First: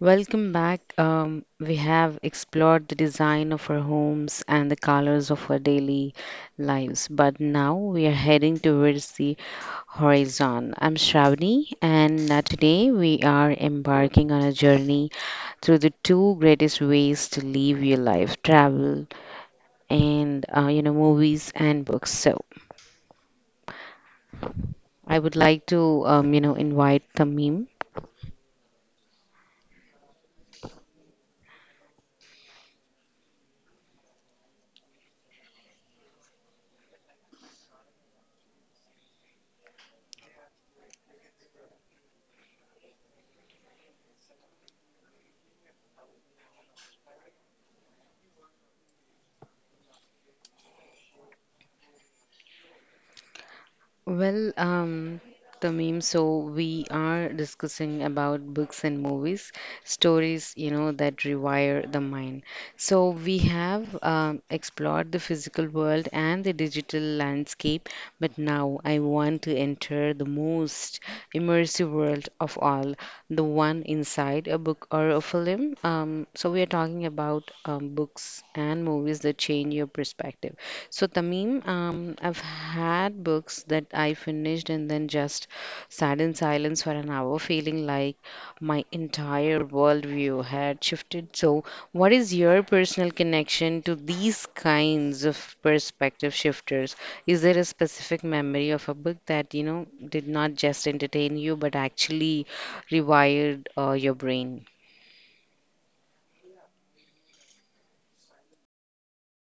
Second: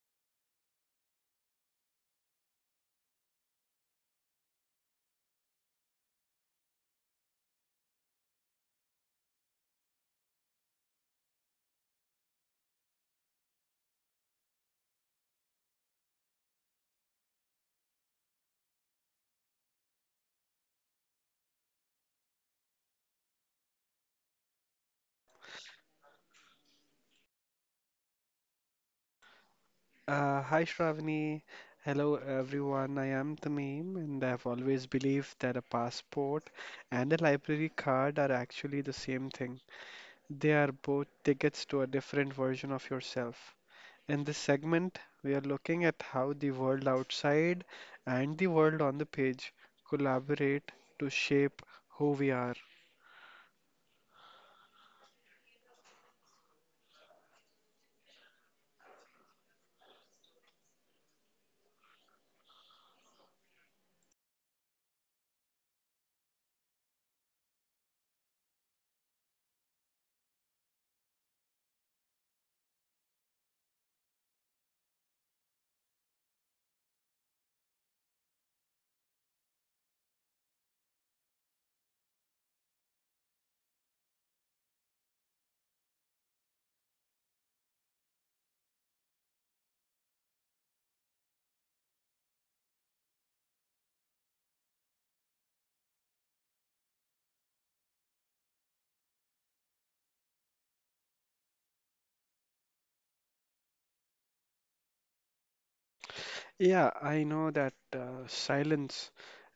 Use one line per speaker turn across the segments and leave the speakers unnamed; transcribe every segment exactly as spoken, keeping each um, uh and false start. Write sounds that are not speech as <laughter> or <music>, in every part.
Welcome back. Um, we have explored the design of our homes and the colors of our daily lives, but now we are heading towards the horizon. I'm Shravani, and uh, today we are embarking on a journey through the two greatest ways to live your life: travel and uh, you know movies and books. So I would like to um, you know invite Tamim.
Uh, hi Shravani. Hello everyone. I am Tamim, and I've always believed that a passport and a library card are actually the same thing. They are both tickets to a different version of yourself. In this segment, we are looking at how the world outside and the world on the page collaborate to shape who we are.
Well, um, Tamim, so we are discussing about books and movies, stories, you know, that rewire the mind. So we have um, explored the physical world and the digital landscape, but now I want to enter the most immersive world of all, the one inside a book or a film. Um, so we are talking about um, books and movies that change your perspective. So, Tamim, um, I've had books that I finished and then just sat in silence for an hour, feeling like my entire worldview had shifted. So, what is your personal connection to these kinds of perspective shifters? Is there a specific memory of a book that, you know, did not just entertain you but actually rewired uh, your brain?
Yeah, I know that uh, silence,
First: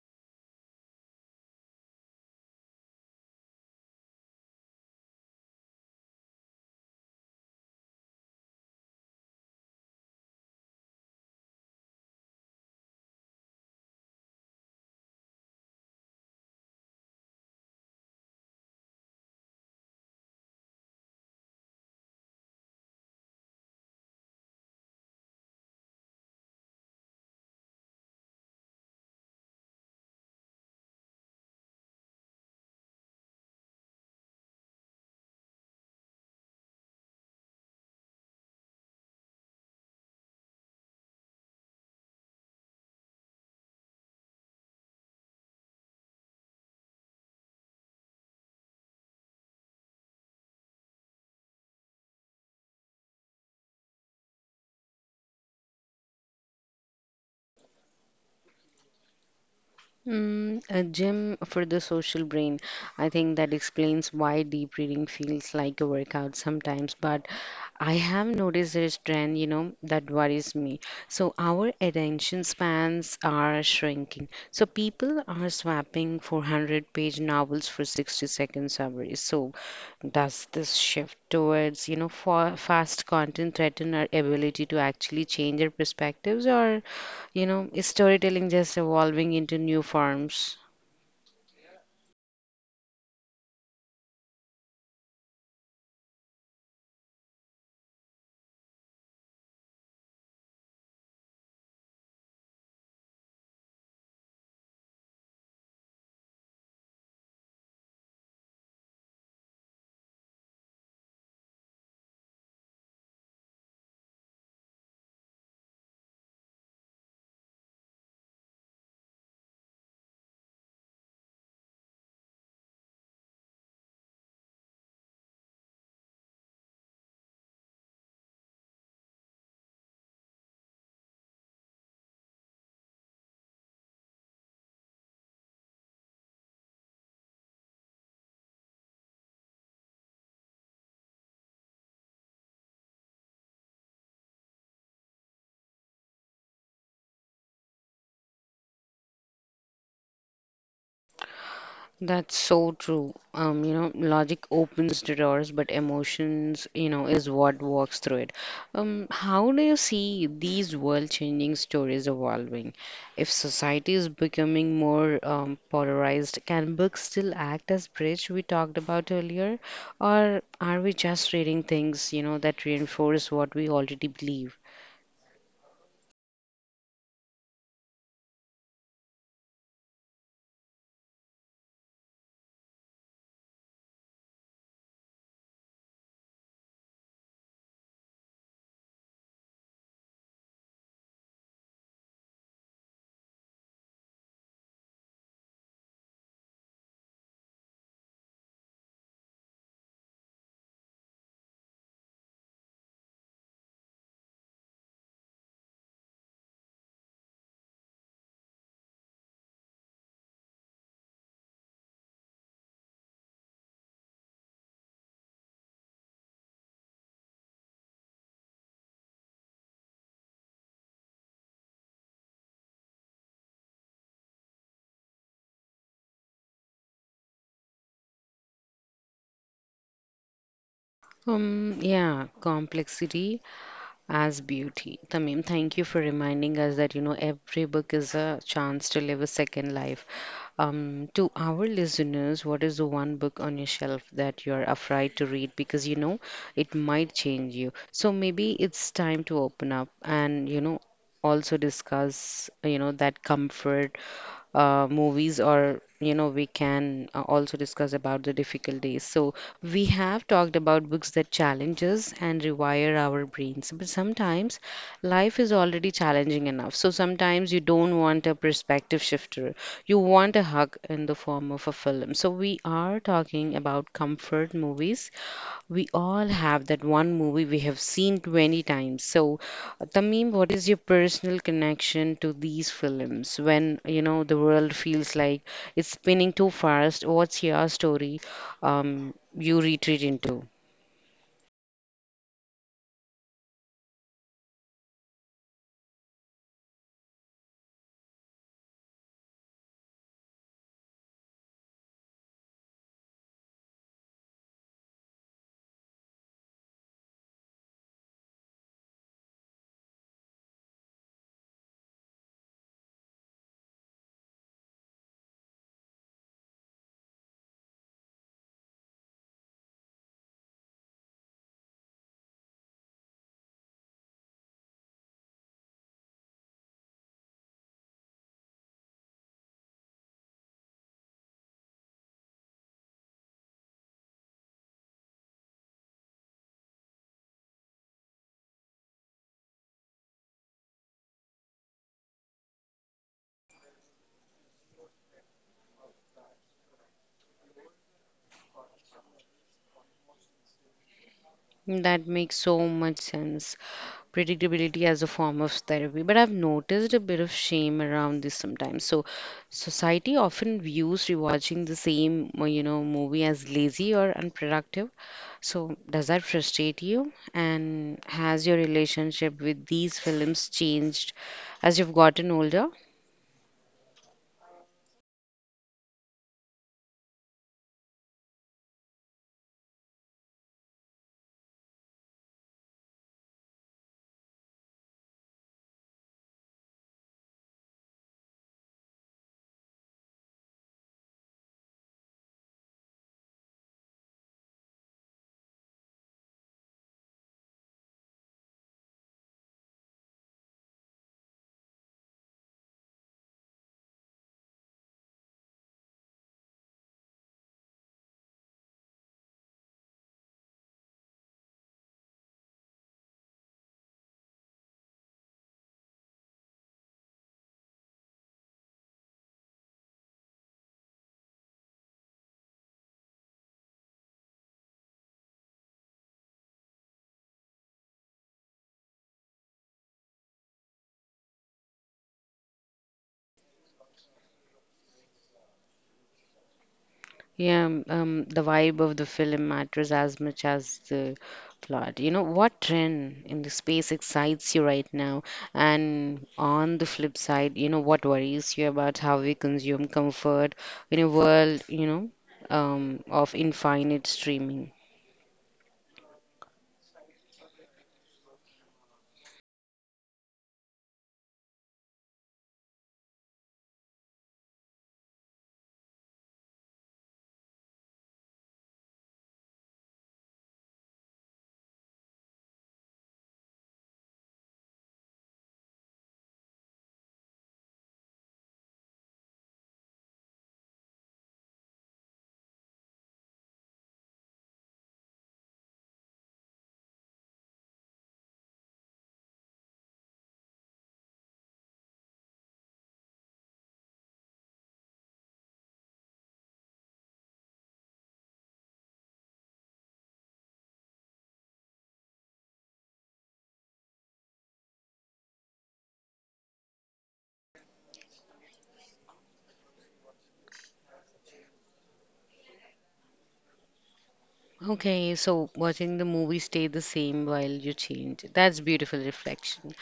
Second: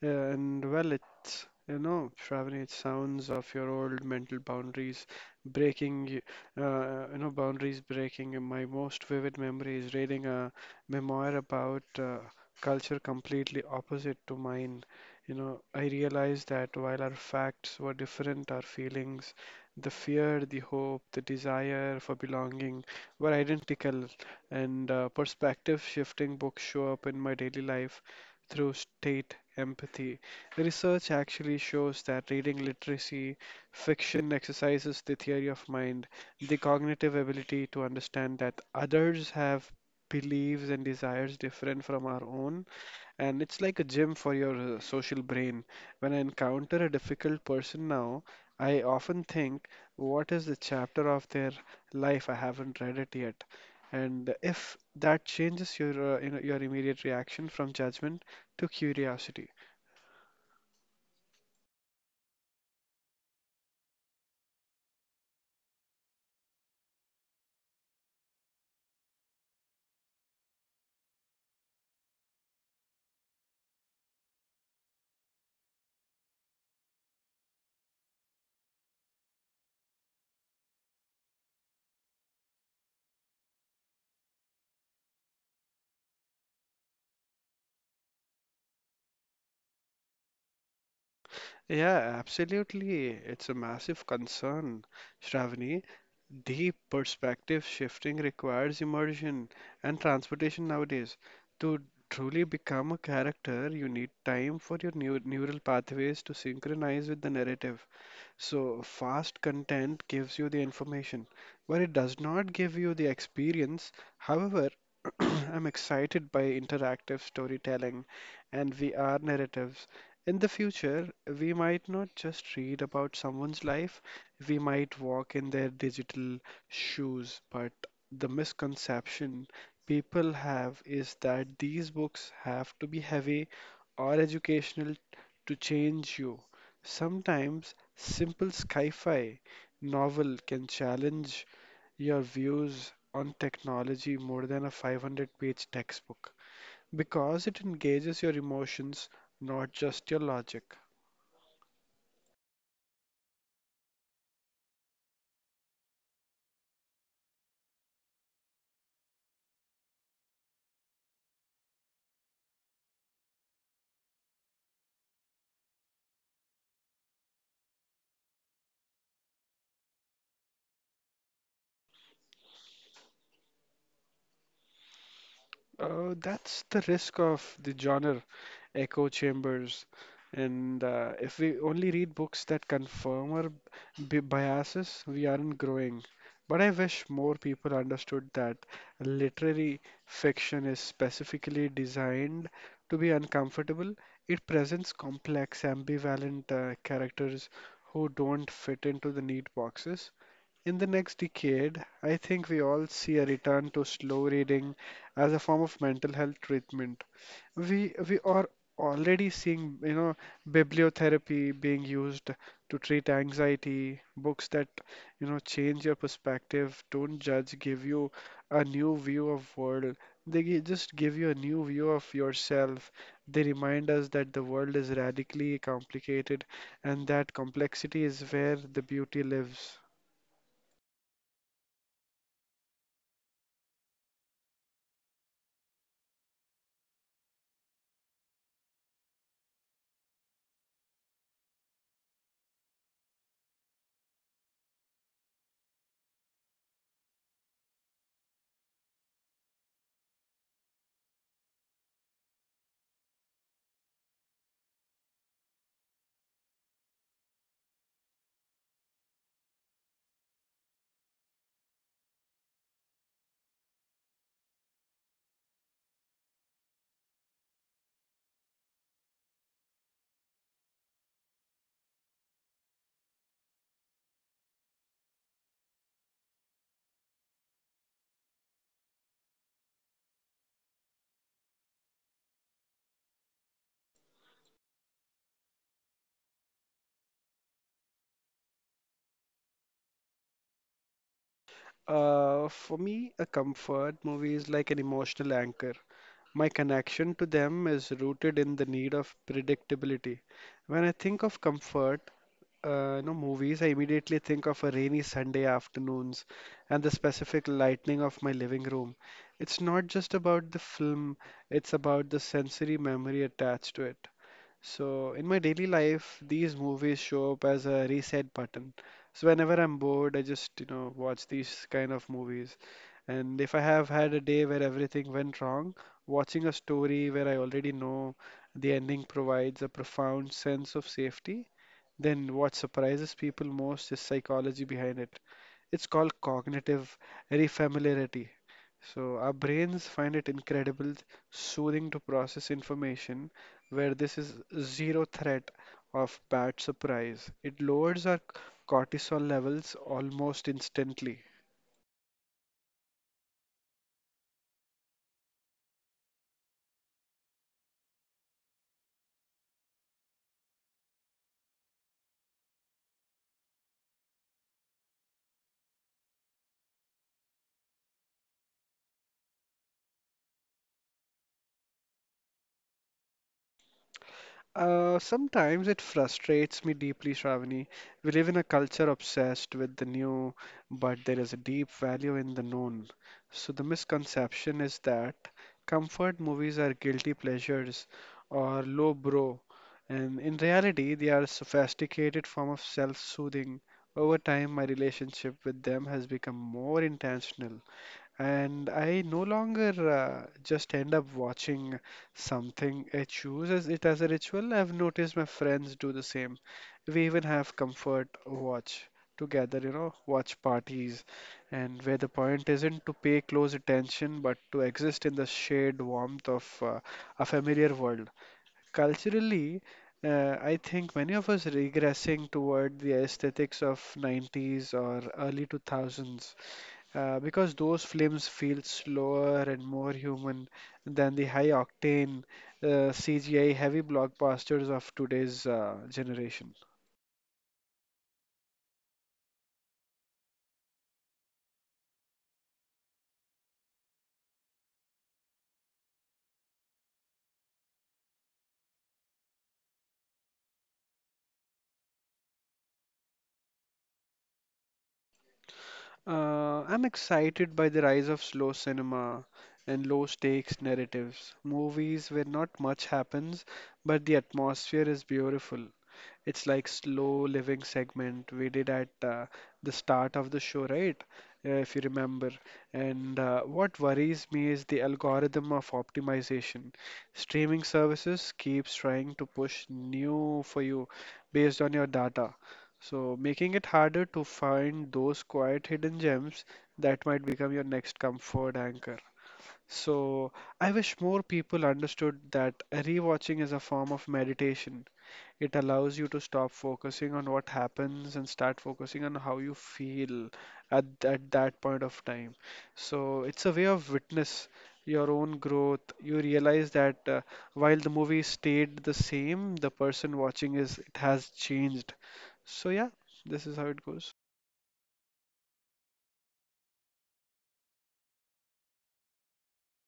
uh, and well, it's, you know, Shravani, it sounds of your old mental boundaries breaking, y- uh, you know, boundaries breaking. And my most vivid memory is reading a memoir about uh, culture completely opposite to mine. You know, I realized that while our facts were different, our feelings, the fear, the hope, the desire for belonging were identical, and uh, perspective shifting books show up in my daily life through state empathy. Research actually shows that reading literacy fiction exercises the theory of mind, the cognitive ability to understand that others have beliefs and desires different from our own, and it's like a gym for your uh, social brain. When I encounter a difficult person now, I often think, what is the chapter of their life? I haven't read it yet. And if that changes your, uh, you know, your immediate reaction from judgment to curiosity.
Mm, a gym for the social brain. I think that explains why deep reading feels like a workout sometimes, but I have noticed this trend, you know, that worries me. So our attention spans are shrinking. So people are swapping four hundred-page novels for sixty second summaries. So does this shift towards, you know, fa fast content threaten our ability to actually change our perspectives, or you know, is storytelling just evolving into new forms?
Yeah, absolutely. It's a massive concern, Shravani. Deep perspective shifting requires immersion and transportation nowadays. To truly become a character, you need time for your neu- neural pathways to synchronize with the narrative. So, fast content gives you the information, but it does not give you the experience. However, <clears throat> I'm excited by interactive storytelling and V R narratives. In the future, we might not just read about someone's life, we might walk in their digital shoes. But the misconception people have is that these books have to be heavy or educational to change you. Sometimes simple sci fi novel can challenge your views on technology more than a five hundred page textbook, because it engages your emotions, not just your logic.
That's so true. Um, you know, logic opens the doors, but emotions, you know, is what walks through it. Um, how do you see these world-changing stories evolving? If society is becoming more um, polarized, can books still act as bridge we talked about earlier, or are we just reading things, you know, that reinforce what we already believe?
Uh, that's the risk of the genre echo chambers. And uh, if we only read books that confirm our b- biases, we aren't growing. But I wish more people understood that literary fiction is specifically designed to be uncomfortable. It presents complex, ambivalent uh, characters who don't fit into the neat boxes. In the next decade, I think we all see a return to slow reading as a form of mental health treatment. We we are already seeing, you know, bibliotherapy being used to treat anxiety. Books that, you know, change your perspective, don't judge, give you a new view of world. They gi- just give you a new view of yourself. They remind us that the world is radically complicated, and that complexity is where the beauty lives.
Um, yeah, complexity as beauty. Tamim, thank you for reminding us that you know every book is a chance to live a second life. Um, to our listeners, what is the one book on your shelf that you're afraid to read because you know it might change you? So maybe it's time to open up and you know also discuss you know that comfort uh, movies, or you know we can uh, also discuss about the difficulties. So we have talked about books that challenges and rewire our brains, but sometimes life is already challenging enough, so sometimes you don't want a perspective shifter, you want a hug in the form of a film. So we are talking about comfort movies. We all have that one movie we have seen twenty times. So, uh, Tamim, what is your personal connection to these films when, you know, the world feels like it's spinning too fast? What's your story um, you retreat into?
Uh, for me, a comfort movie is like an emotional anchor. My connection to them is rooted in the need of predictability. When I think of comfort, uh, you know, movies, I immediately think of a rainy Sunday afternoons and the specific lighting of my living room. It's not just about the film, it's about the sensory memory attached to it. So, in my daily life, these movies show up as a reset button. So, whenever I'm bored, I just, you know, watch these kind of movies. And if I have had a day where everything went wrong, watching a story where I already know the ending provides a profound sense of safety. Then what surprises people most is psychology behind it. It's called cognitive refamiliarity. So our brains find it incredible, soothing to process information where this is zero threat of bad surprise. It lowers our cortisol levels almost instantly.
That makes so much sense. Predictability as a form of therapy. But I've noticed a bit of shame around this sometimes. So, society often views rewatching the same, uh, you know, movie as lazy or unproductive. So, does that frustrate you? And has your relationship with these films changed as you've gotten older?
Uh, sometimes it frustrates me deeply, Shravani. We live in a culture obsessed with the new, but there is a deep value in the known. So the misconception is that comfort movies are guilty pleasures or low bro, and in reality, they are a sophisticated form of self-soothing. Over time, my relationship with them has become more intentional. And I no longer uh, just end up watching something. I choose as it as a ritual. I've noticed my friends do the same. We even have comfort watch together, you know, watch parties, and where the point isn't to pay close attention, but to exist in the shared warmth of uh, a familiar world. Culturally, uh, I think many of us regressing toward the aesthetics of nineties or early two thousands, uh, because those films feel slower and more human than the high octane uh, C G I heavy blockbusters of today's uh, generation.
Yeah, um, um, the vibe of the film matters as much as the plot. You know, what trend in the space excites you right now? And on the flip side, you know, what worries you about how we consume comfort in a world, you know, um, of infinite streaming?
Uh, I'm excited by the rise of slow cinema and low stakes narratives, movies where not much happens, but the atmosphere is beautiful. It's like slow living segment we did at uh, the start of the show, right? Uh, if you remember. And uh, what worries me is the algorithm of optimization. Streaming services keeps trying to push new for you based on your data, so making it harder to find those quiet hidden gems that might become your next comfort anchor. So, I wish more people understood that rewatching is a form of meditation. It allows you to stop focusing on what happens and start focusing on how you feel at, at that point of time. So it's a way of witness your own growth. You realize that uh, while the movie stayed the same, the person watching is it has changed. So yeah, this is how it goes.
Okay, so watching the movie stay the same while you change. That's beautiful reflection.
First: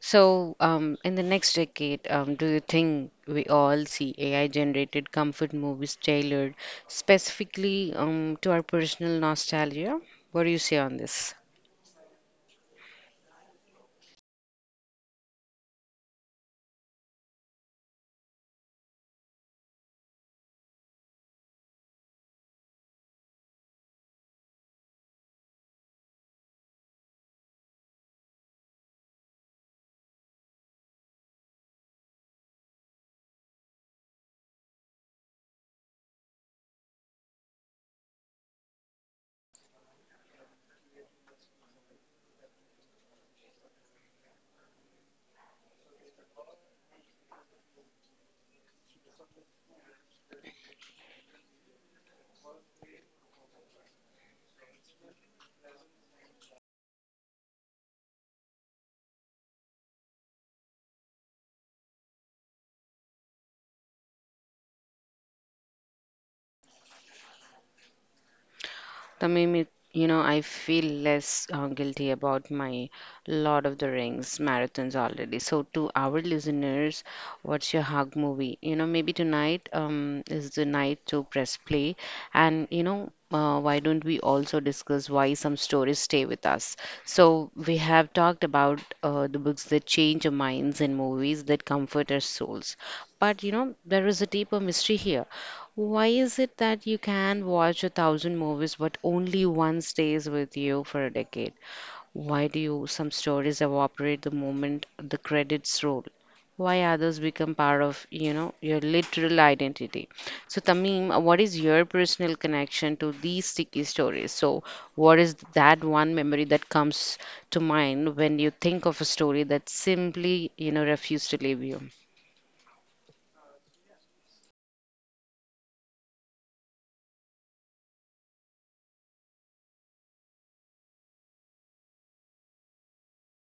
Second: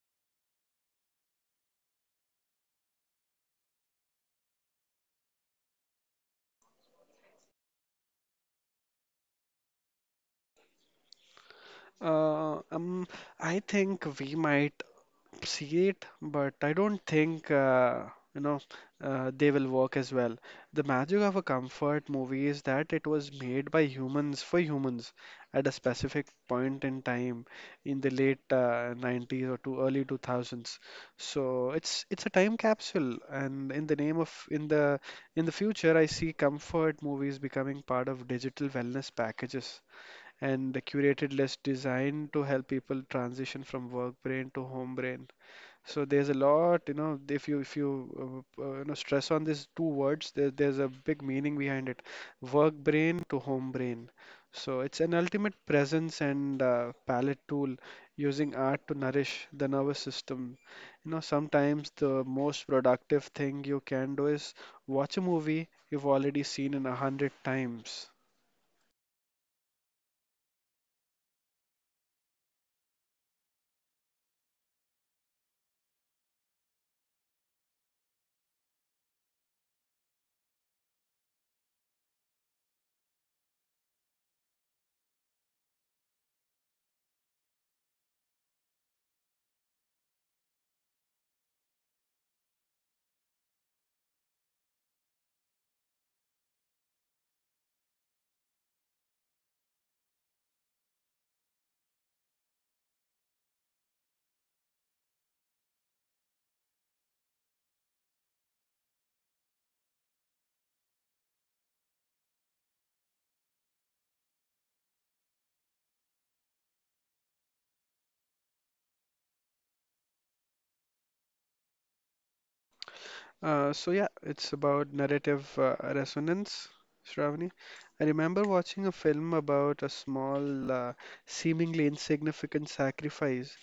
So, um, in the next decade, um, do you think we all see A I-generated comfort movies tailored specifically um, to our personal nostalgia? What do you say on this?
Uh, um, I think we might see it, but I don't think uh, you know uh, they will work as well. The magic of a comfort movie is that it was made by humans for humans at a specific point in time in the late uh, nineties or to early two thousands. So it's it's a time capsule, and in the name of in the in the future, I see comfort movies becoming part of digital wellness packages and a curated list designed to help people transition from work brain to home brain. So there's a lot, you know, if you if you uh, uh, you know stress on these two words, there, there's a big meaning behind it. Work brain to home brain. So it's an ultimate presence and uh, palette tool using art to nourish the nervous system. You know, sometimes the most productive thing you can do is watch a movie you've already seen in a hundred times.
Tamim, it- you know, I feel less uh, guilty about my Lord of the Rings marathons already. So, to our listeners, what's your hug movie? You know, maybe tonight um, is the night to press play. And, you know, uh, why don't we also discuss why some stories stay with us? So, we have talked about uh, the books that change our minds and movies that comfort our souls. But, you know, there is a deeper mystery here. Why is it that you can watch a thousand movies, but only one stays with you for a decade? Why do you, some stories evaporate the moment the credits roll? Why others become part of, you know, your literal identity? So, Tamim, uh, what is your personal connection to these sticky stories? So, what is that one memory that comes to mind when you think of a story that simply, you know, refused to leave you?
Uh, so yeah, it's about narrative uh, resonance, Shravani. I remember watching a film about a small, uh, seemingly insignificant sacrifice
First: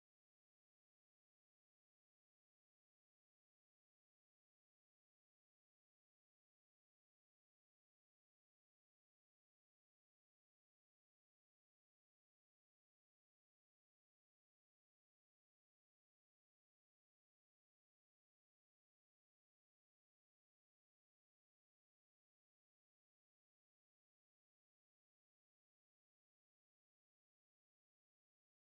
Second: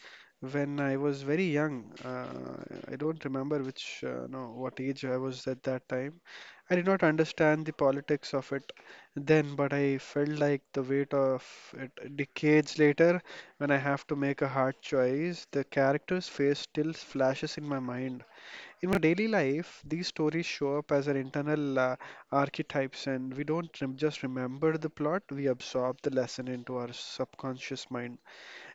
when I was very young. Uh, I don't remember which, uh, no, what age I was at that time. I did not understand the politics of it then, but I felt like the weight of it decades later when I have to make a hard choice. The character's face still flashes in my mind. In our daily life, these stories show up as our internal uh, archetypes, and we don't rem- just remember the plot, we absorb the lesson into our subconscious mind.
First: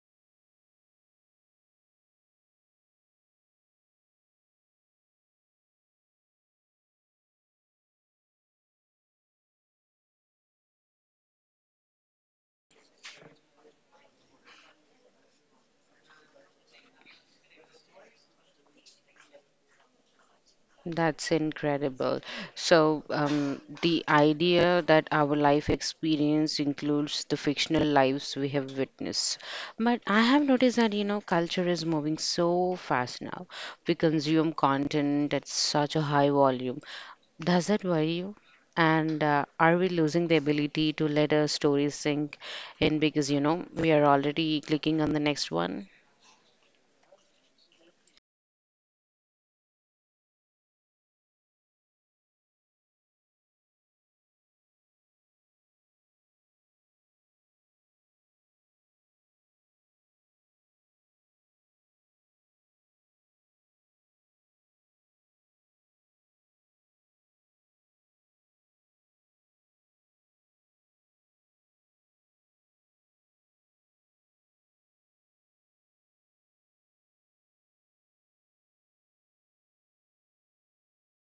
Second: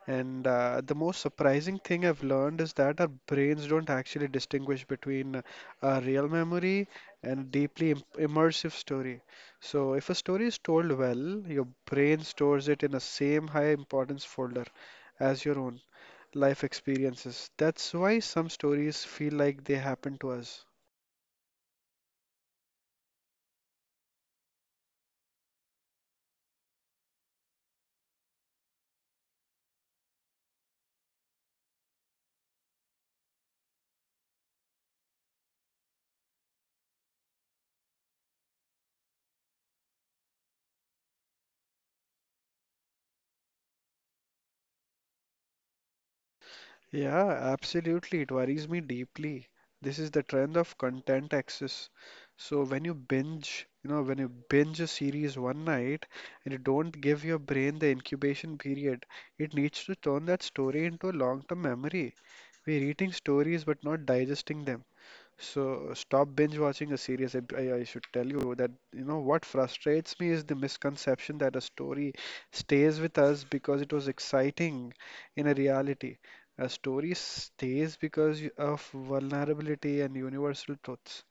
And uh, the most surprising thing I've learned is that our brains don't actually distinguish between uh, a real memory and a deeply Im- immersive story. So, if a story is told well, your brain stores it in the same high importance folder as your own life experiences. That's why some stories feel like they happen to us.
That's incredible. So, um, the idea that our life experience includes the fictional lives we have witnessed. But I have noticed that, you know, culture is moving so fast now. We consume content at such a high volume. Does that worry you? And uh, are we losing the ability to let a story sink in because, you know, we are already clicking on the next one?
Yeah, absolutely. It worries me deeply. This is the trend of content access. So when you binge, you know, when you binge a series one night and you don't give your brain the incubation period, it needs to turn that story into a long-term memory. We're eating stories but not digesting them. So stop binge watching a series. I, I I should tell you that you know what frustrates me is the misconception that a story stays with us because it was exciting in a reality. A story stays because y- of vulnerability and universal truths.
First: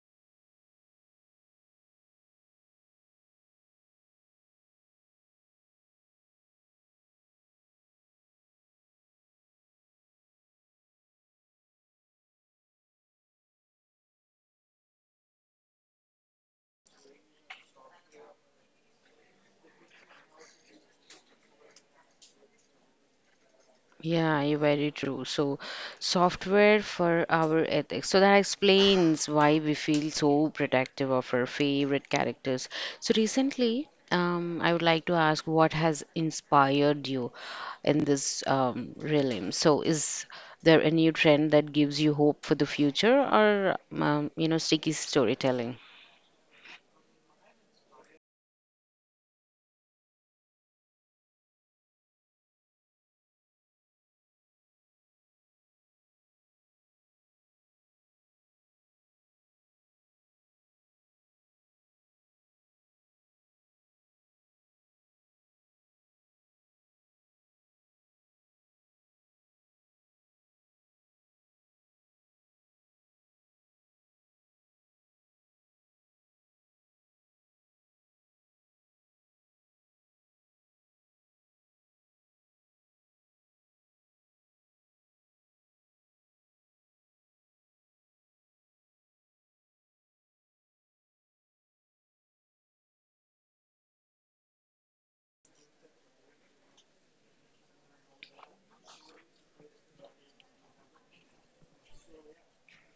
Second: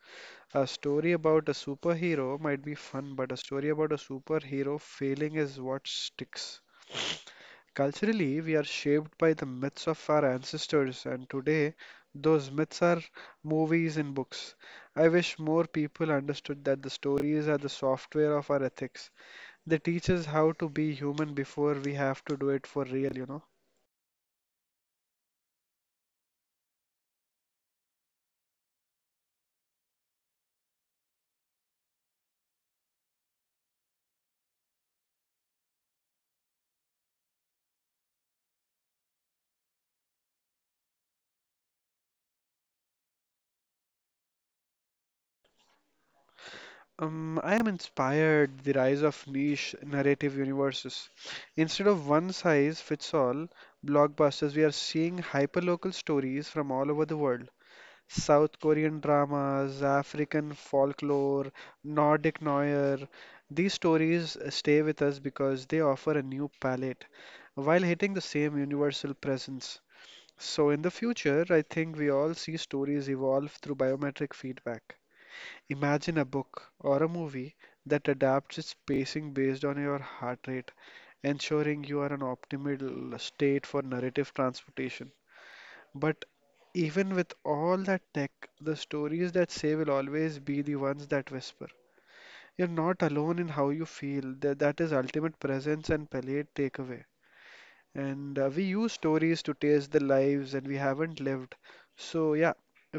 A story about a superhero might be fun, but a story about a superhero failing is what sticks. Culturally, we are shaped by the myths of our ancestors, and today those myths are movies and books. I wish more people understood that the stories are the software of our ethics. They teach us how to be human before we have to do it for real, you know.
Yeah, you're very true. So, software for our ethics. So, that explains why we feel so protective of our favorite characters. So, recently, um, I would like to ask what has inspired you in this um, realm? So, is there a new trend that gives you hope for the future, or um, you know, sticky storytelling?
Um, I am inspired the rise of niche narrative universes. Instead of one size fits all blockbusters, we are seeing hyperlocal stories from all over the world. South Korean dramas, African folklore, Nordic noir. These stories stay with us because they offer a new palette while hitting the same universal presence. So, in the future, I think we all see stories evolve through biometric feedback. Imagine a book or a movie that adapts its pacing based on your heart rate, ensuring you are in optimal state for narrative transportation. But even with all that tech, the stories that say will always be the ones that whisper. You're not alone in how you feel. That, that is ultimate presence and palliate takeaway. And uh, We use stories to taste the lives and we haven't lived. So, yeah,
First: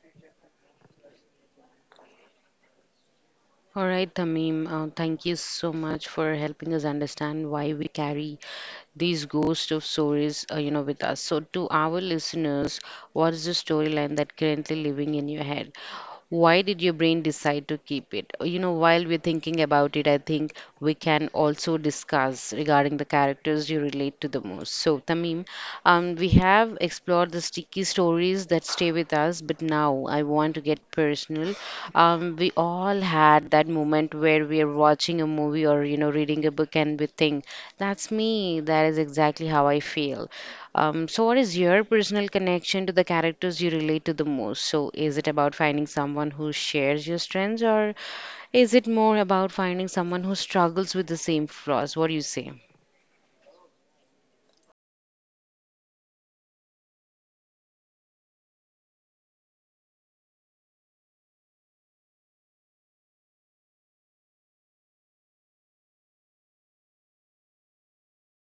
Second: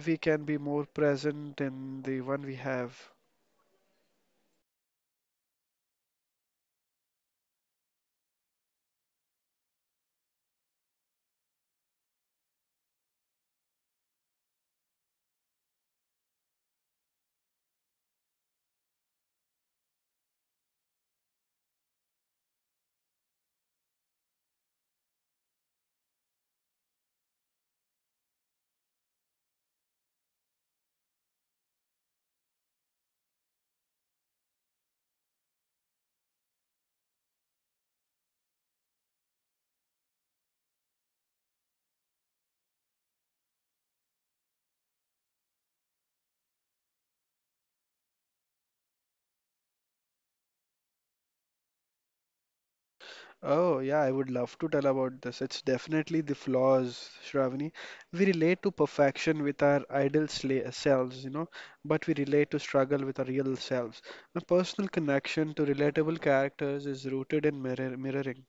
we can be more present in the one we have.
All right, Tamim, uh, thank you so much for helping us understand why we carry these ghost of stories, uh, you know, with us. So, to our listeners, what is the storyline that currently living in your head? Why did your brain decide to keep it? Uh, You know, while we're thinking about it, I think we can also discuss regarding the characters you relate to the most. So, Tamim, um, we have explored the sticky stories that stay with us, but now I want to get personal. Um, we all had that moment where we are watching a movie or you know reading a book and we think that's me. That is exactly how I feel. Um, so, what is your personal connection to the characters you relate to the most? So, is it about finding someone who shares your strengths, or is it more about finding someone who struggles with the same flaws? What do you say?
Oh, yeah, I would love to tell about this. It's definitely the flaws, Shravani. We relate to perfection with our ideal sla- selves, you know, but we relate to struggle with our real selves. My personal connection to relatable characters is rooted in mirror mirroring.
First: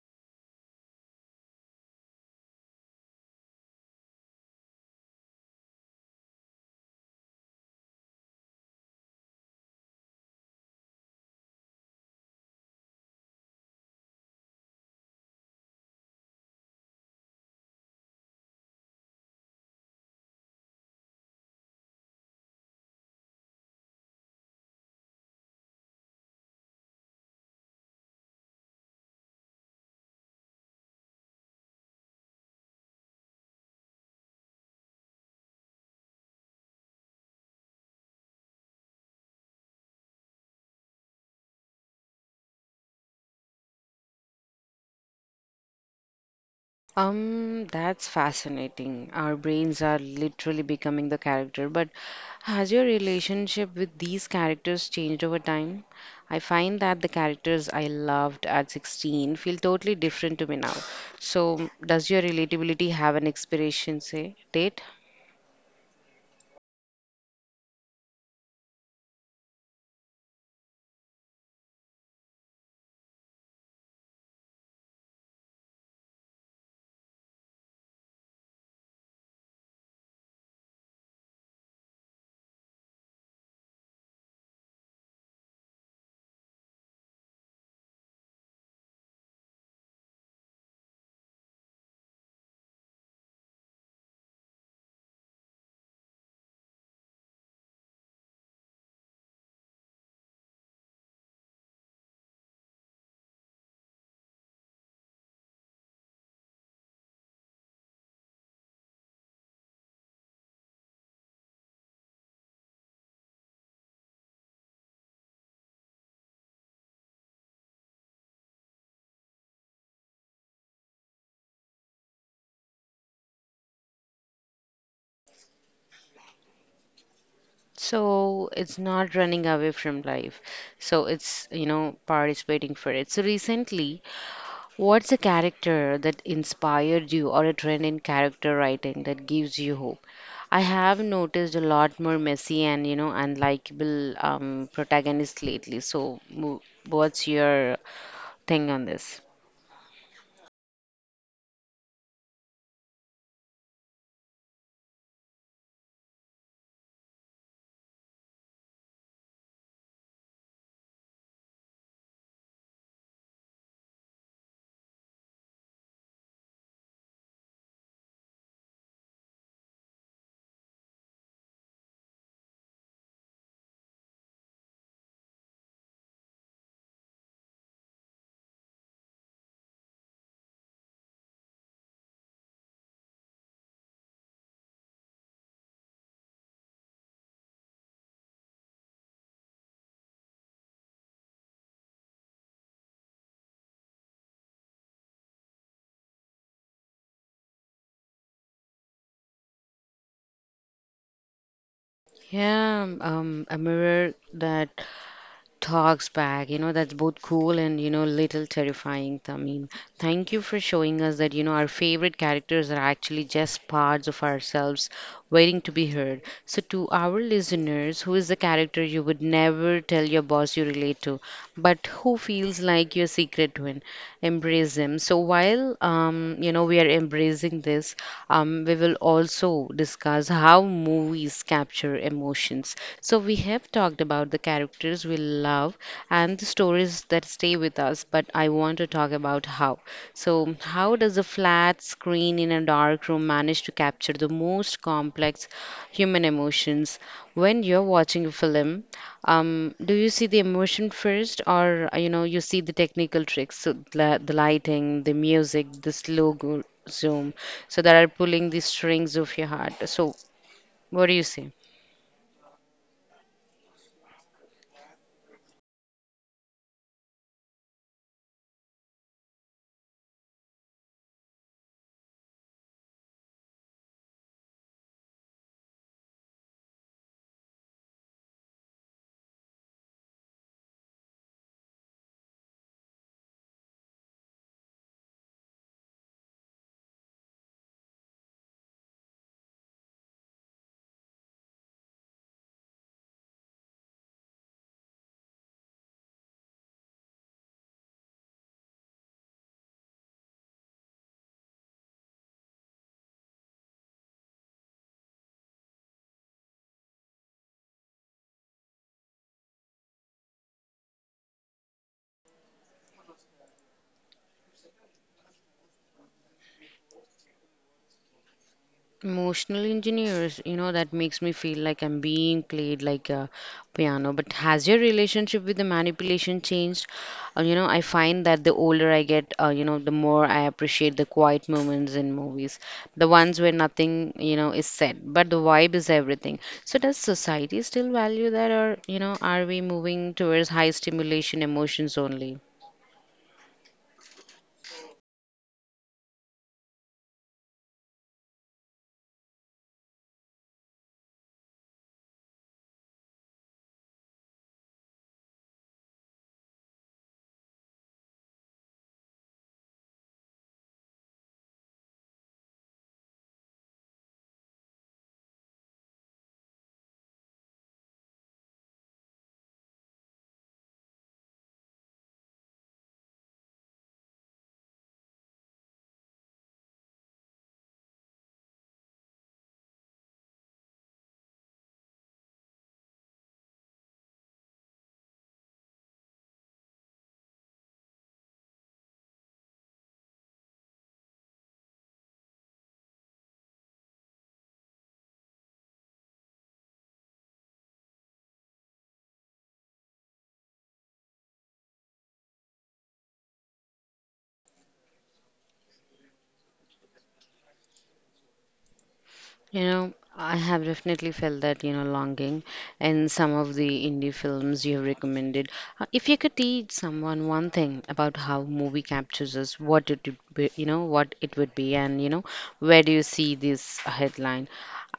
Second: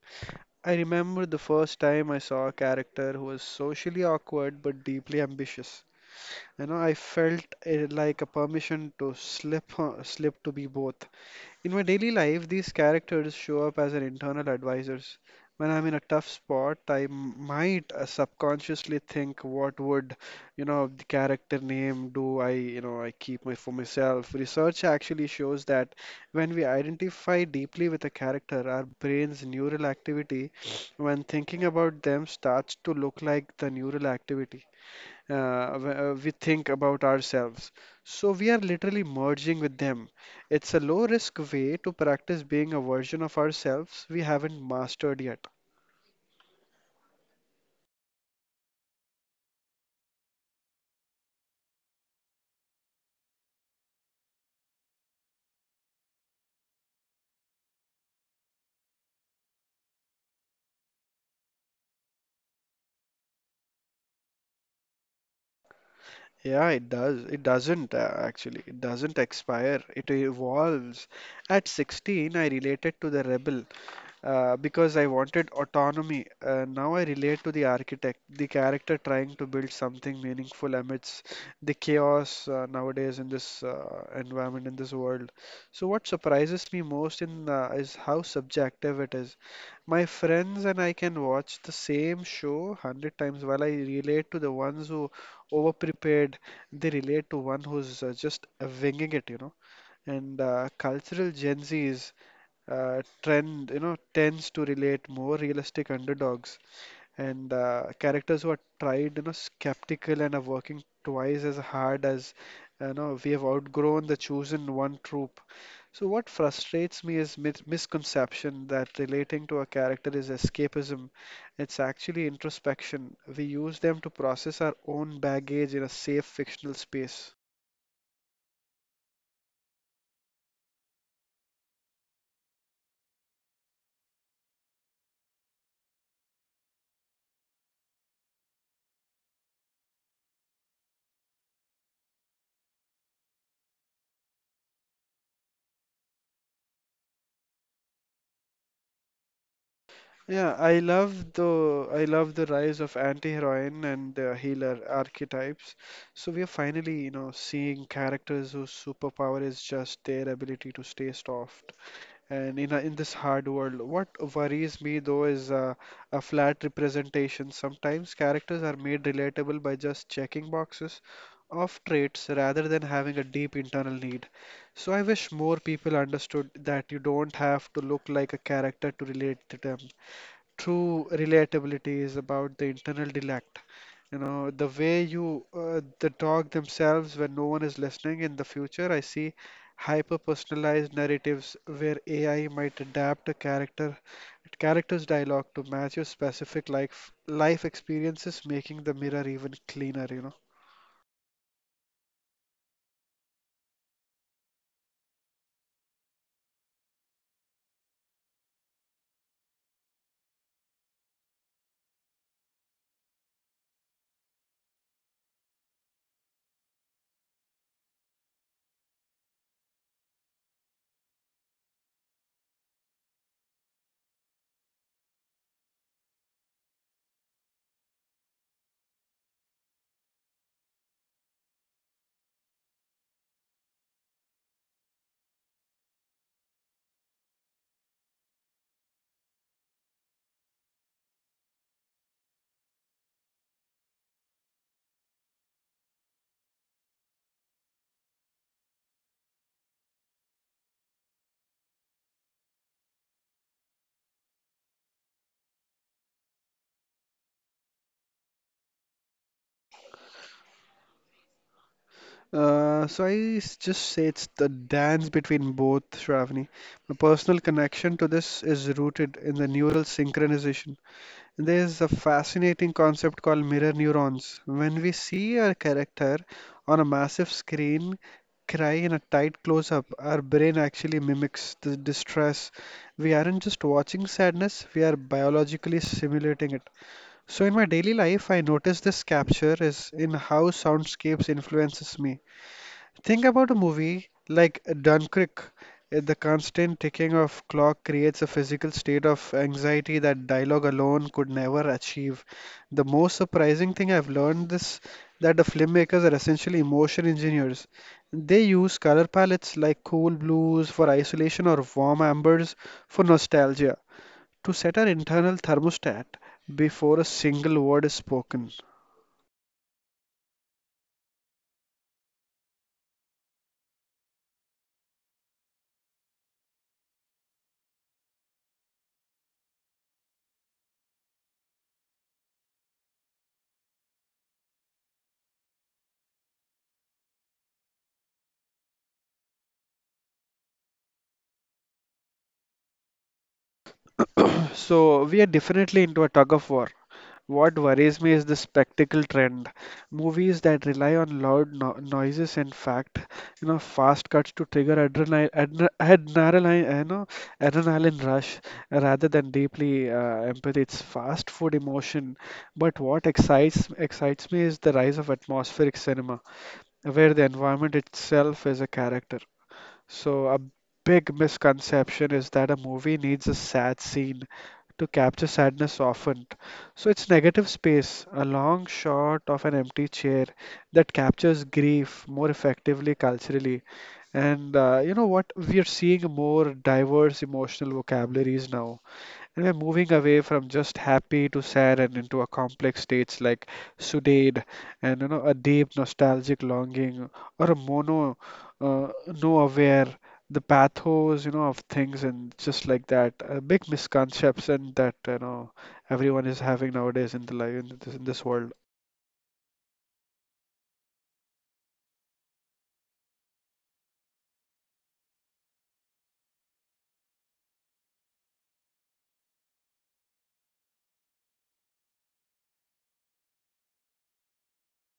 I remember the first time I saw a character who was socially awkward but deeply ambitious. You know, I felt eh, like a permission to slip, uh, slip to be both. In my daily life, these characters show up as an internal advisors. When I'm in a tough spot, I m- might uh, subconsciously think, what would, you know, the character name do I, you know, I keep my for myself. Research actually shows that when we identify deeply with a character, our brain's neural activity, when thinking about them, starts to look like the neural activity uh, w- uh, we think about ourselves. So we are literally merging with them. It's a low risk way to practice being a version of ourselves we haven't mastered yet.
Um, that's fascinating. Our brains are literally becoming the character. But has your relationship with these characters changed over time? I find that the characters I loved at sixteen feel totally different to me now. So, does your relatability have an expiration, say, date?
Yeah, it does. It doesn't uh, actually. It doesn't expire. It evolves. At sixteen, I related to the rebel uh, because I wanted autonomy. Uh, now I relate to the architect, the character trying to build something meaningful amidst the chaos uh, nowadays in this uh, environment, in this world. So, what surprises me most in uh, is how subjective it is. My friends and I can watch the same show hundred times while I relate to the ones who overprepared. They relate to one who's uh, just uh, winging it, you know. And uh, Cultural Gen Zs uh, trend, you know, tends to relate more realistic underdogs and uh, characters who are tried, you know, skeptical and are working twice as hard as, you know, we have outgrown the chosen one trope. So what frustrates me is mis misconception that relating to a character is escapism. It's actually introspection. We use them to process our own baggage in a safe fictional space.
So, it's not running away from life. So, it's, you know, participating for it. So, recently, what's a character that inspired you or a trend in character writing that gives you hope? I have noticed a lot more messy and you know unlikable um, protagonists lately. So, mo- what's your thing on this?
Yeah, I love the I love the rise of anti-heroine and the healer archetypes. So we are finally, you know, seeing characters whose superpower is just their ability to stay soft. And in a, in this hard world, what worries me though is uh, a flat representation. Sometimes characters are made relatable by just checking boxes of traits rather than having a deep internal need. So I wish more people understood that you don't have to look like a character to relate to them, true relatability is about the internal dialect. You know, the way you, uh, the talk themselves when no one is listening. In the future, I see hyper-personalized narratives where A I might adapt a character, character's dialogue to match your specific life life experiences, making the mirror even cleaner, you know.
Yeah, um, a mirror that talks back. You know, that's both cool and, you know, little terrifying, Tamim. Thank you for showing us that, you know, our favorite characters are actually just parts of ourselves waiting to be heard. So, to our listeners, who is the character you would never tell your boss you relate to, but who feels like your secret twin? Embrace him. So, while, um, you know, we are embracing this, um, we will also discuss how movies capture emotions. So, we have talked about the characters we love and the stories that stay with us, but I want to talk about how. So, how does a flat screen in a dark room manage to capture the most complex human emotions? When you're watching a film, um, do you see the emotion first, or uh, you know, you see the technical tricks, so the, the lighting, the music, the slow go zoom, so that are pulling the strings of your heart? So, what do you say?
Uh, so I s- just say it's the dance between both, Shravani. My personal connection to this is rooted in the neural synchronization. There's a fascinating concept called mirror neurons. When we see a character on a massive screen cry in a tight close up, our brain actually mimics the distress. We aren't just watching sadness, we are biologically simulating it. So in my daily life, I notice this capture is in how soundscapes influences me. Think about a movie like Dunkirk. Uh, The constant ticking of clock creates a physical state of anxiety that dialogue alone could never achieve. The most surprising thing I've learned is that the filmmakers are essentially emotion engineers. They use color palettes like cool blues for isolation or warm ambers for nostalgia to set our internal thermostat before a single word is spoken.
Emotional engineers, you know, that makes me feel like I'm being played like a piano. But has your relationship with the manipulation changed? Uh, you know, I find that the older I get, uh, you know, the more I appreciate the quiet moments in movies, the ones where nothing, you know, is said, but the vibe is everything. So does society still value that, or you know, are we moving towards high stimulation emotions only?
So we are definitely into a tug of war. What worries me is the spectacle trend. Movies that rely on loud no noises and fact, you know, fast cuts to trigger adrenaline, adre adrenaline, uh, you know, adrenaline rush rather than deeply uh, empathy. It's fast food emotion. But what excites excites me is the rise of atmospheric cinema, where the environment itself is a character. So, a big misconception is that a movie needs a sad scene to capture sadness often. So, it's negative space, a long shot of an empty chair that captures grief more effectively culturally. And uh, You know what? We are seeing more diverse emotional vocabularies now. And we're moving away from just happy to sad and into a complex states like sudade and you know a deep nostalgic longing or a mono uh, no aware, the pathos you know of things and just like that uh, big misconception that you know everyone is having nowadays in the life in this, in this world.
You know, I have definitely felt that, you know, longing in some of the indie films you have recommended. Uh, If you could teach someone one thing about how movie captures us, what it would be, you know, what it would be, and, you know, where do you see this headline?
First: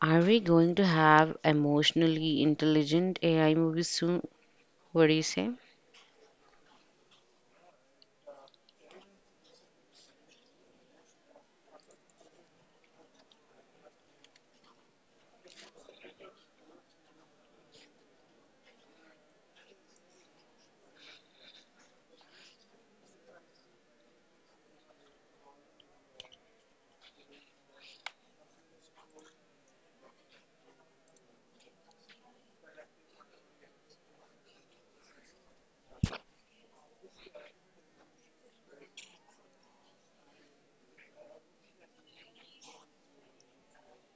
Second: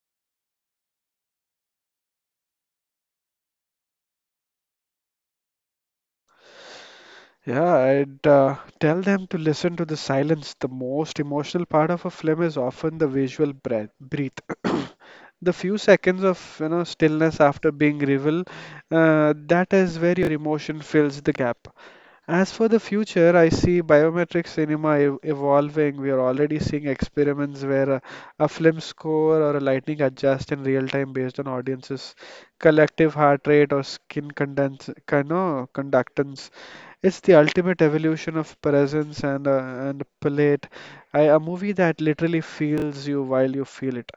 Are we going to have emotionally intelligent A I movies soon? What do you say?
Yeah, I'd uh, tell them to listen to the silence. The most emotional part of a film is often the visual breath, breath. The few seconds of you know stillness after being revealed, uh, that is where your emotion fills the gap. As for the future, I see biometric cinema ev- evolving. We are already seeing experiments where a, a film score or a lighting adjust in real time based on audiences' collective heart rate or skin condens- con- no, conductance. It's the ultimate evolution of presence and uh, and palette. I, a movie that literally feels you while you feel it.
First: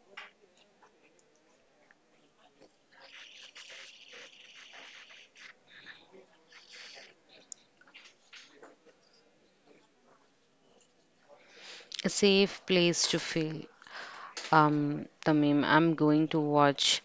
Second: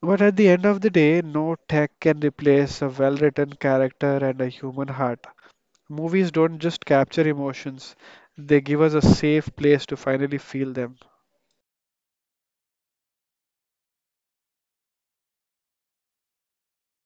But at the end of the day, no tech can replace a well written character and a human heart. Movies don't just capture emotions, they give us a safe place to finally feel them.
A safe place to feel. Um, Tamim, I'm going to watch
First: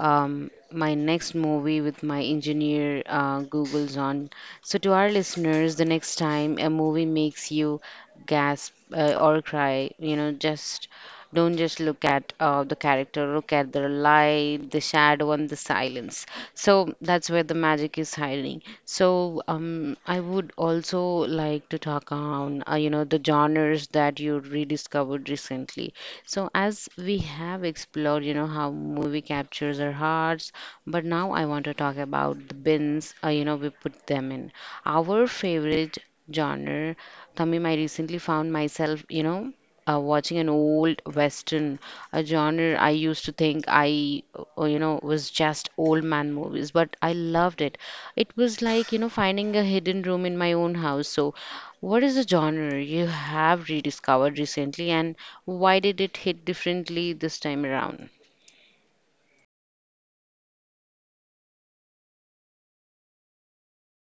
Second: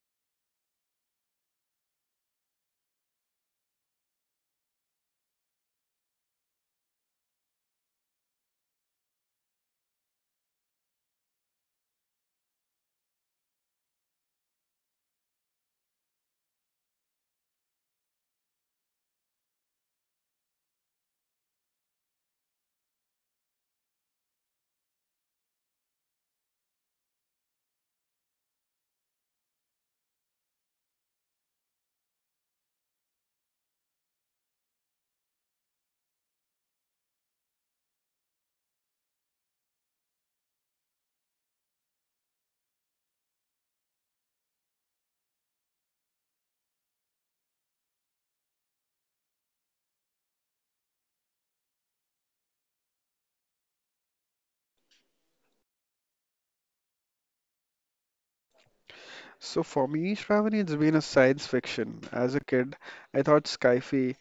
um, my next movie with my engineer uh, Google's on. So, to our listeners, the next time a movie makes you gasp uh, or cry, you know, just don't just look at uh, the character, look at the light, the shadow, and the silence. So, that's where the magic is hiding. So, um, I would also like to talk on, uh, you know, the genres that you rediscovered recently. So, as we have explored, you know, how movie captures our hearts, but now I want to talk about the bins, uh, you know, we put them in. Our favorite genre, Tamim, I recently found myself, you know, uh, watching an old western, a genre I used to think I, uh, you know, was just old man movies, but I loved it. It was like, you know, finding a hidden room in my own house. So, what is the genre you have rediscovered recently, and why did it hit differently this time around?
So for me, Shravani, it's been a science fiction. As a kid, I thought Skyfi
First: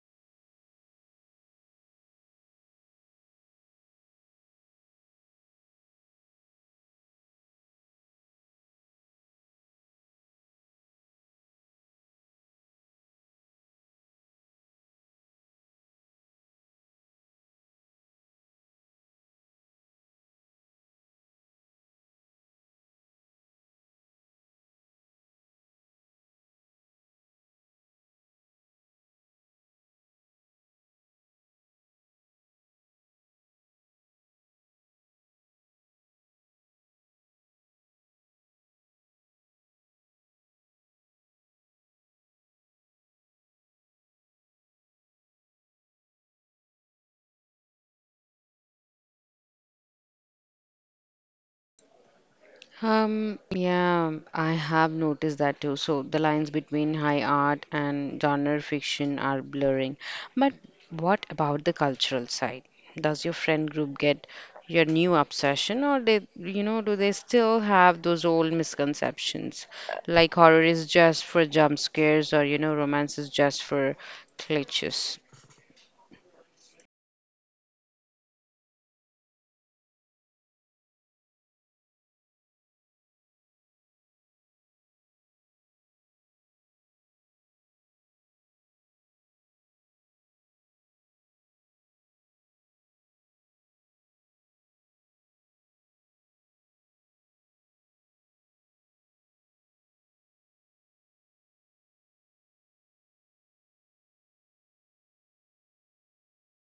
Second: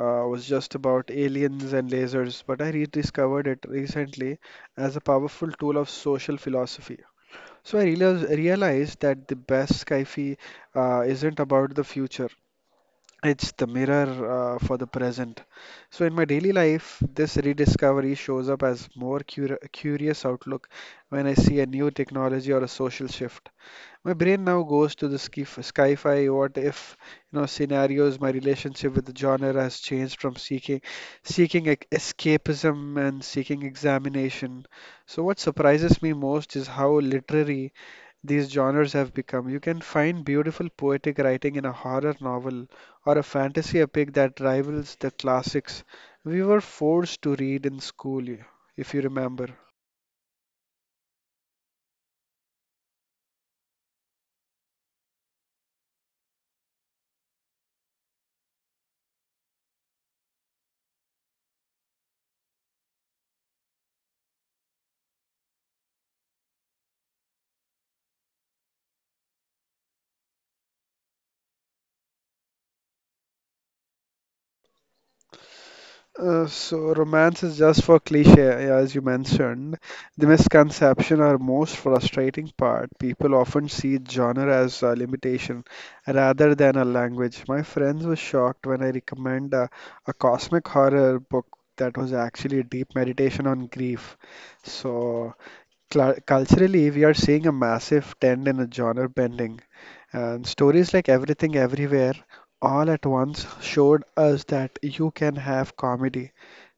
uh, was just about aliens and lasers, but I rediscovered it recently as a powerful tool of social philosophy. So I realized, realized that the best Skyfi uh, isn't about the future. It's the mirror uh, for the present. So, in my daily life, this rediscovery shows up as more cur- curious outlook when I see a new technology or a social shift. My brain now goes to the ski sci-fi what if you know scenarios. My relationship with the genre has changed from seeking seeking ec- escapism and seeking examination. So what surprises me most is how literary these genres have become. You can find beautiful poetic writing in a horror novel or a fantasy epic that rivals the classics we were forced to read in school, y- if you remember.
Um, yeah, I have noticed that too. So the lines between high art and genre fiction are blurring. But what about the cultural side? Does your friend group get your new obsession, or they, you know, do they still have those old misconceptions, like horror is just for jump scares, or you know, romance is just for glitches?
Uh, so romance is just for cliche, yeah, as you mentioned. The misconception or most frustrating part. People often see genre as a limitation rather than a language. My friends were shocked when I recommend a, a cosmic horror book that was actually a deep meditation on grief. So cla culturally, we are seeing a massive trend in a genre bending. And stories like Everything Everywhere all at once showed us that you can have comedy,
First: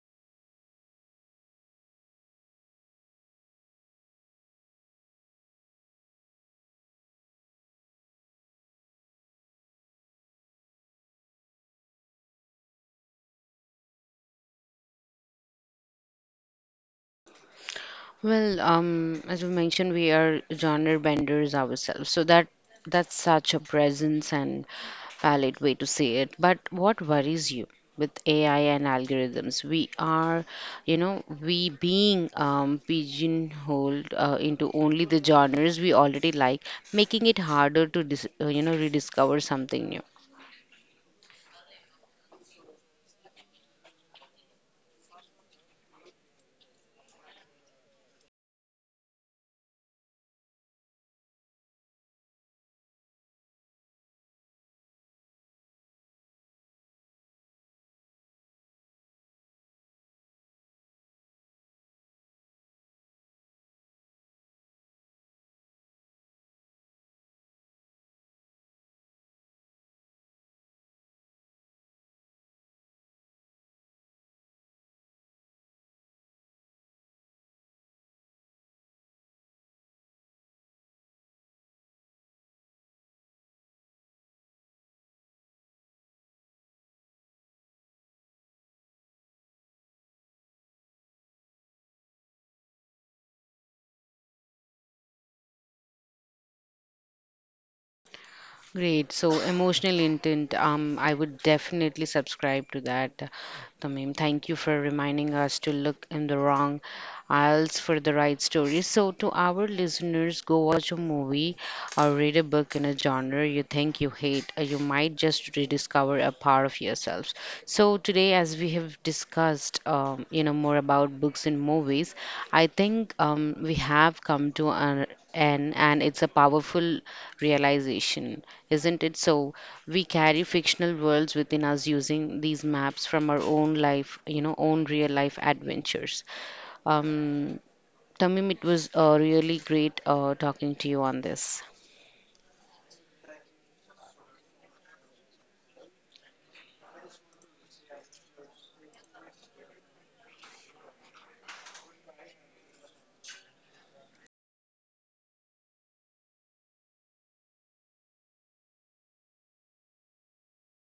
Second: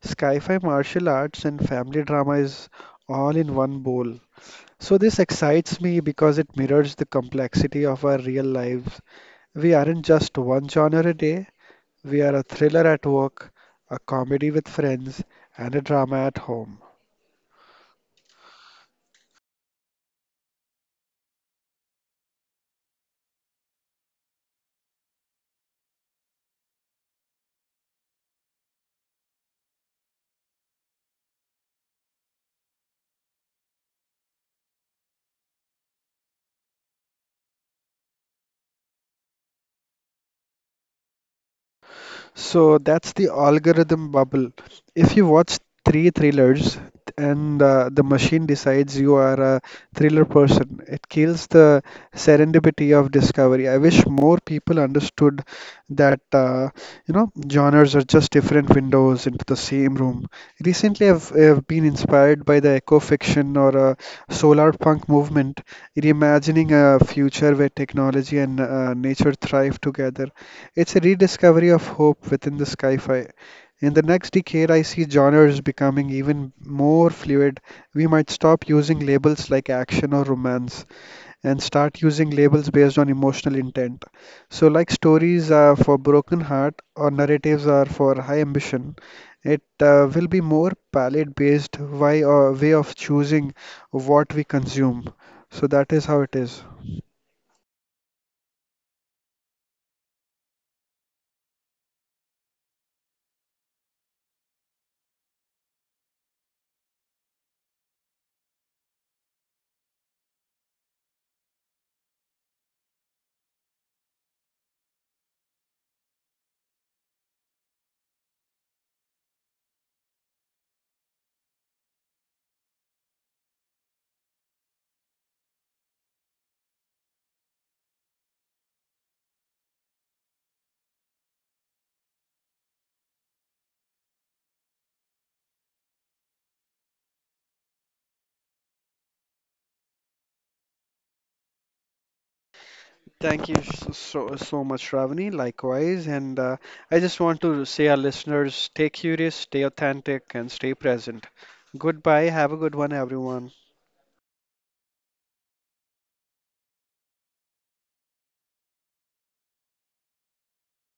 sci-fi, martial arts, and family drama is all in one bowl. So this excites me because it mirrors the complexity of our real lives. We aren't just one genre a day. We are a thriller at work, a comedy with friends, and a drama at home.
Well, um, as we mentioned, we are genre benders ourselves, so that that's such a presence and valid way to say it. But what worries you with A I and algorithms? We are, you know, we being um, pigeonholed uh, into only the genres we already like, making it harder to dis uh, you know rediscover something new.
So that's the algorithm bubble. If you watch three thrillers and uh, the machine decides you are a thriller person, it kills the serendipity of discovery. I wish more people understood that uh, you know genres are just different windows into the same room. Recently, I've, I've been inspired by the eco fiction or uh, solar punk movement, reimagining a future where technology and uh, nature thrive together. It's a rediscovery of hope within the sci fi. In the next decade, I see genres becoming even more fluid. We might stop using labels like action or romance and start using labels based on emotional intent. So, like stories are for broken heart or narratives are for high ambition, it uh, will be more palette based way, uh, way of choosing what we consume. So, that is how it is.
Great. So emotional intent, um, I would definitely subscribe to that, Tamim. Thank you for reminding us to look in the wrong aisles for the right stories. So to our listeners, go watch a movie or read a book in a genre you think you hate, or you might just rediscover a part of yourselves. So today, as we have discussed, um, you know, more about books and movies, I think um, we have come to an end, and it's a powerful realization, isn't it? So we carry fictional worlds within us using these maps from our own life, you know, own real life adventures. Um, Tamim, it was uh, really great uh, talking to you on this.
Thank you s- so so much, Ravani. Likewise, and uh, I just want to say our listeners, stay curious, stay authentic, and stay present. Goodbye. Have a good one, everyone.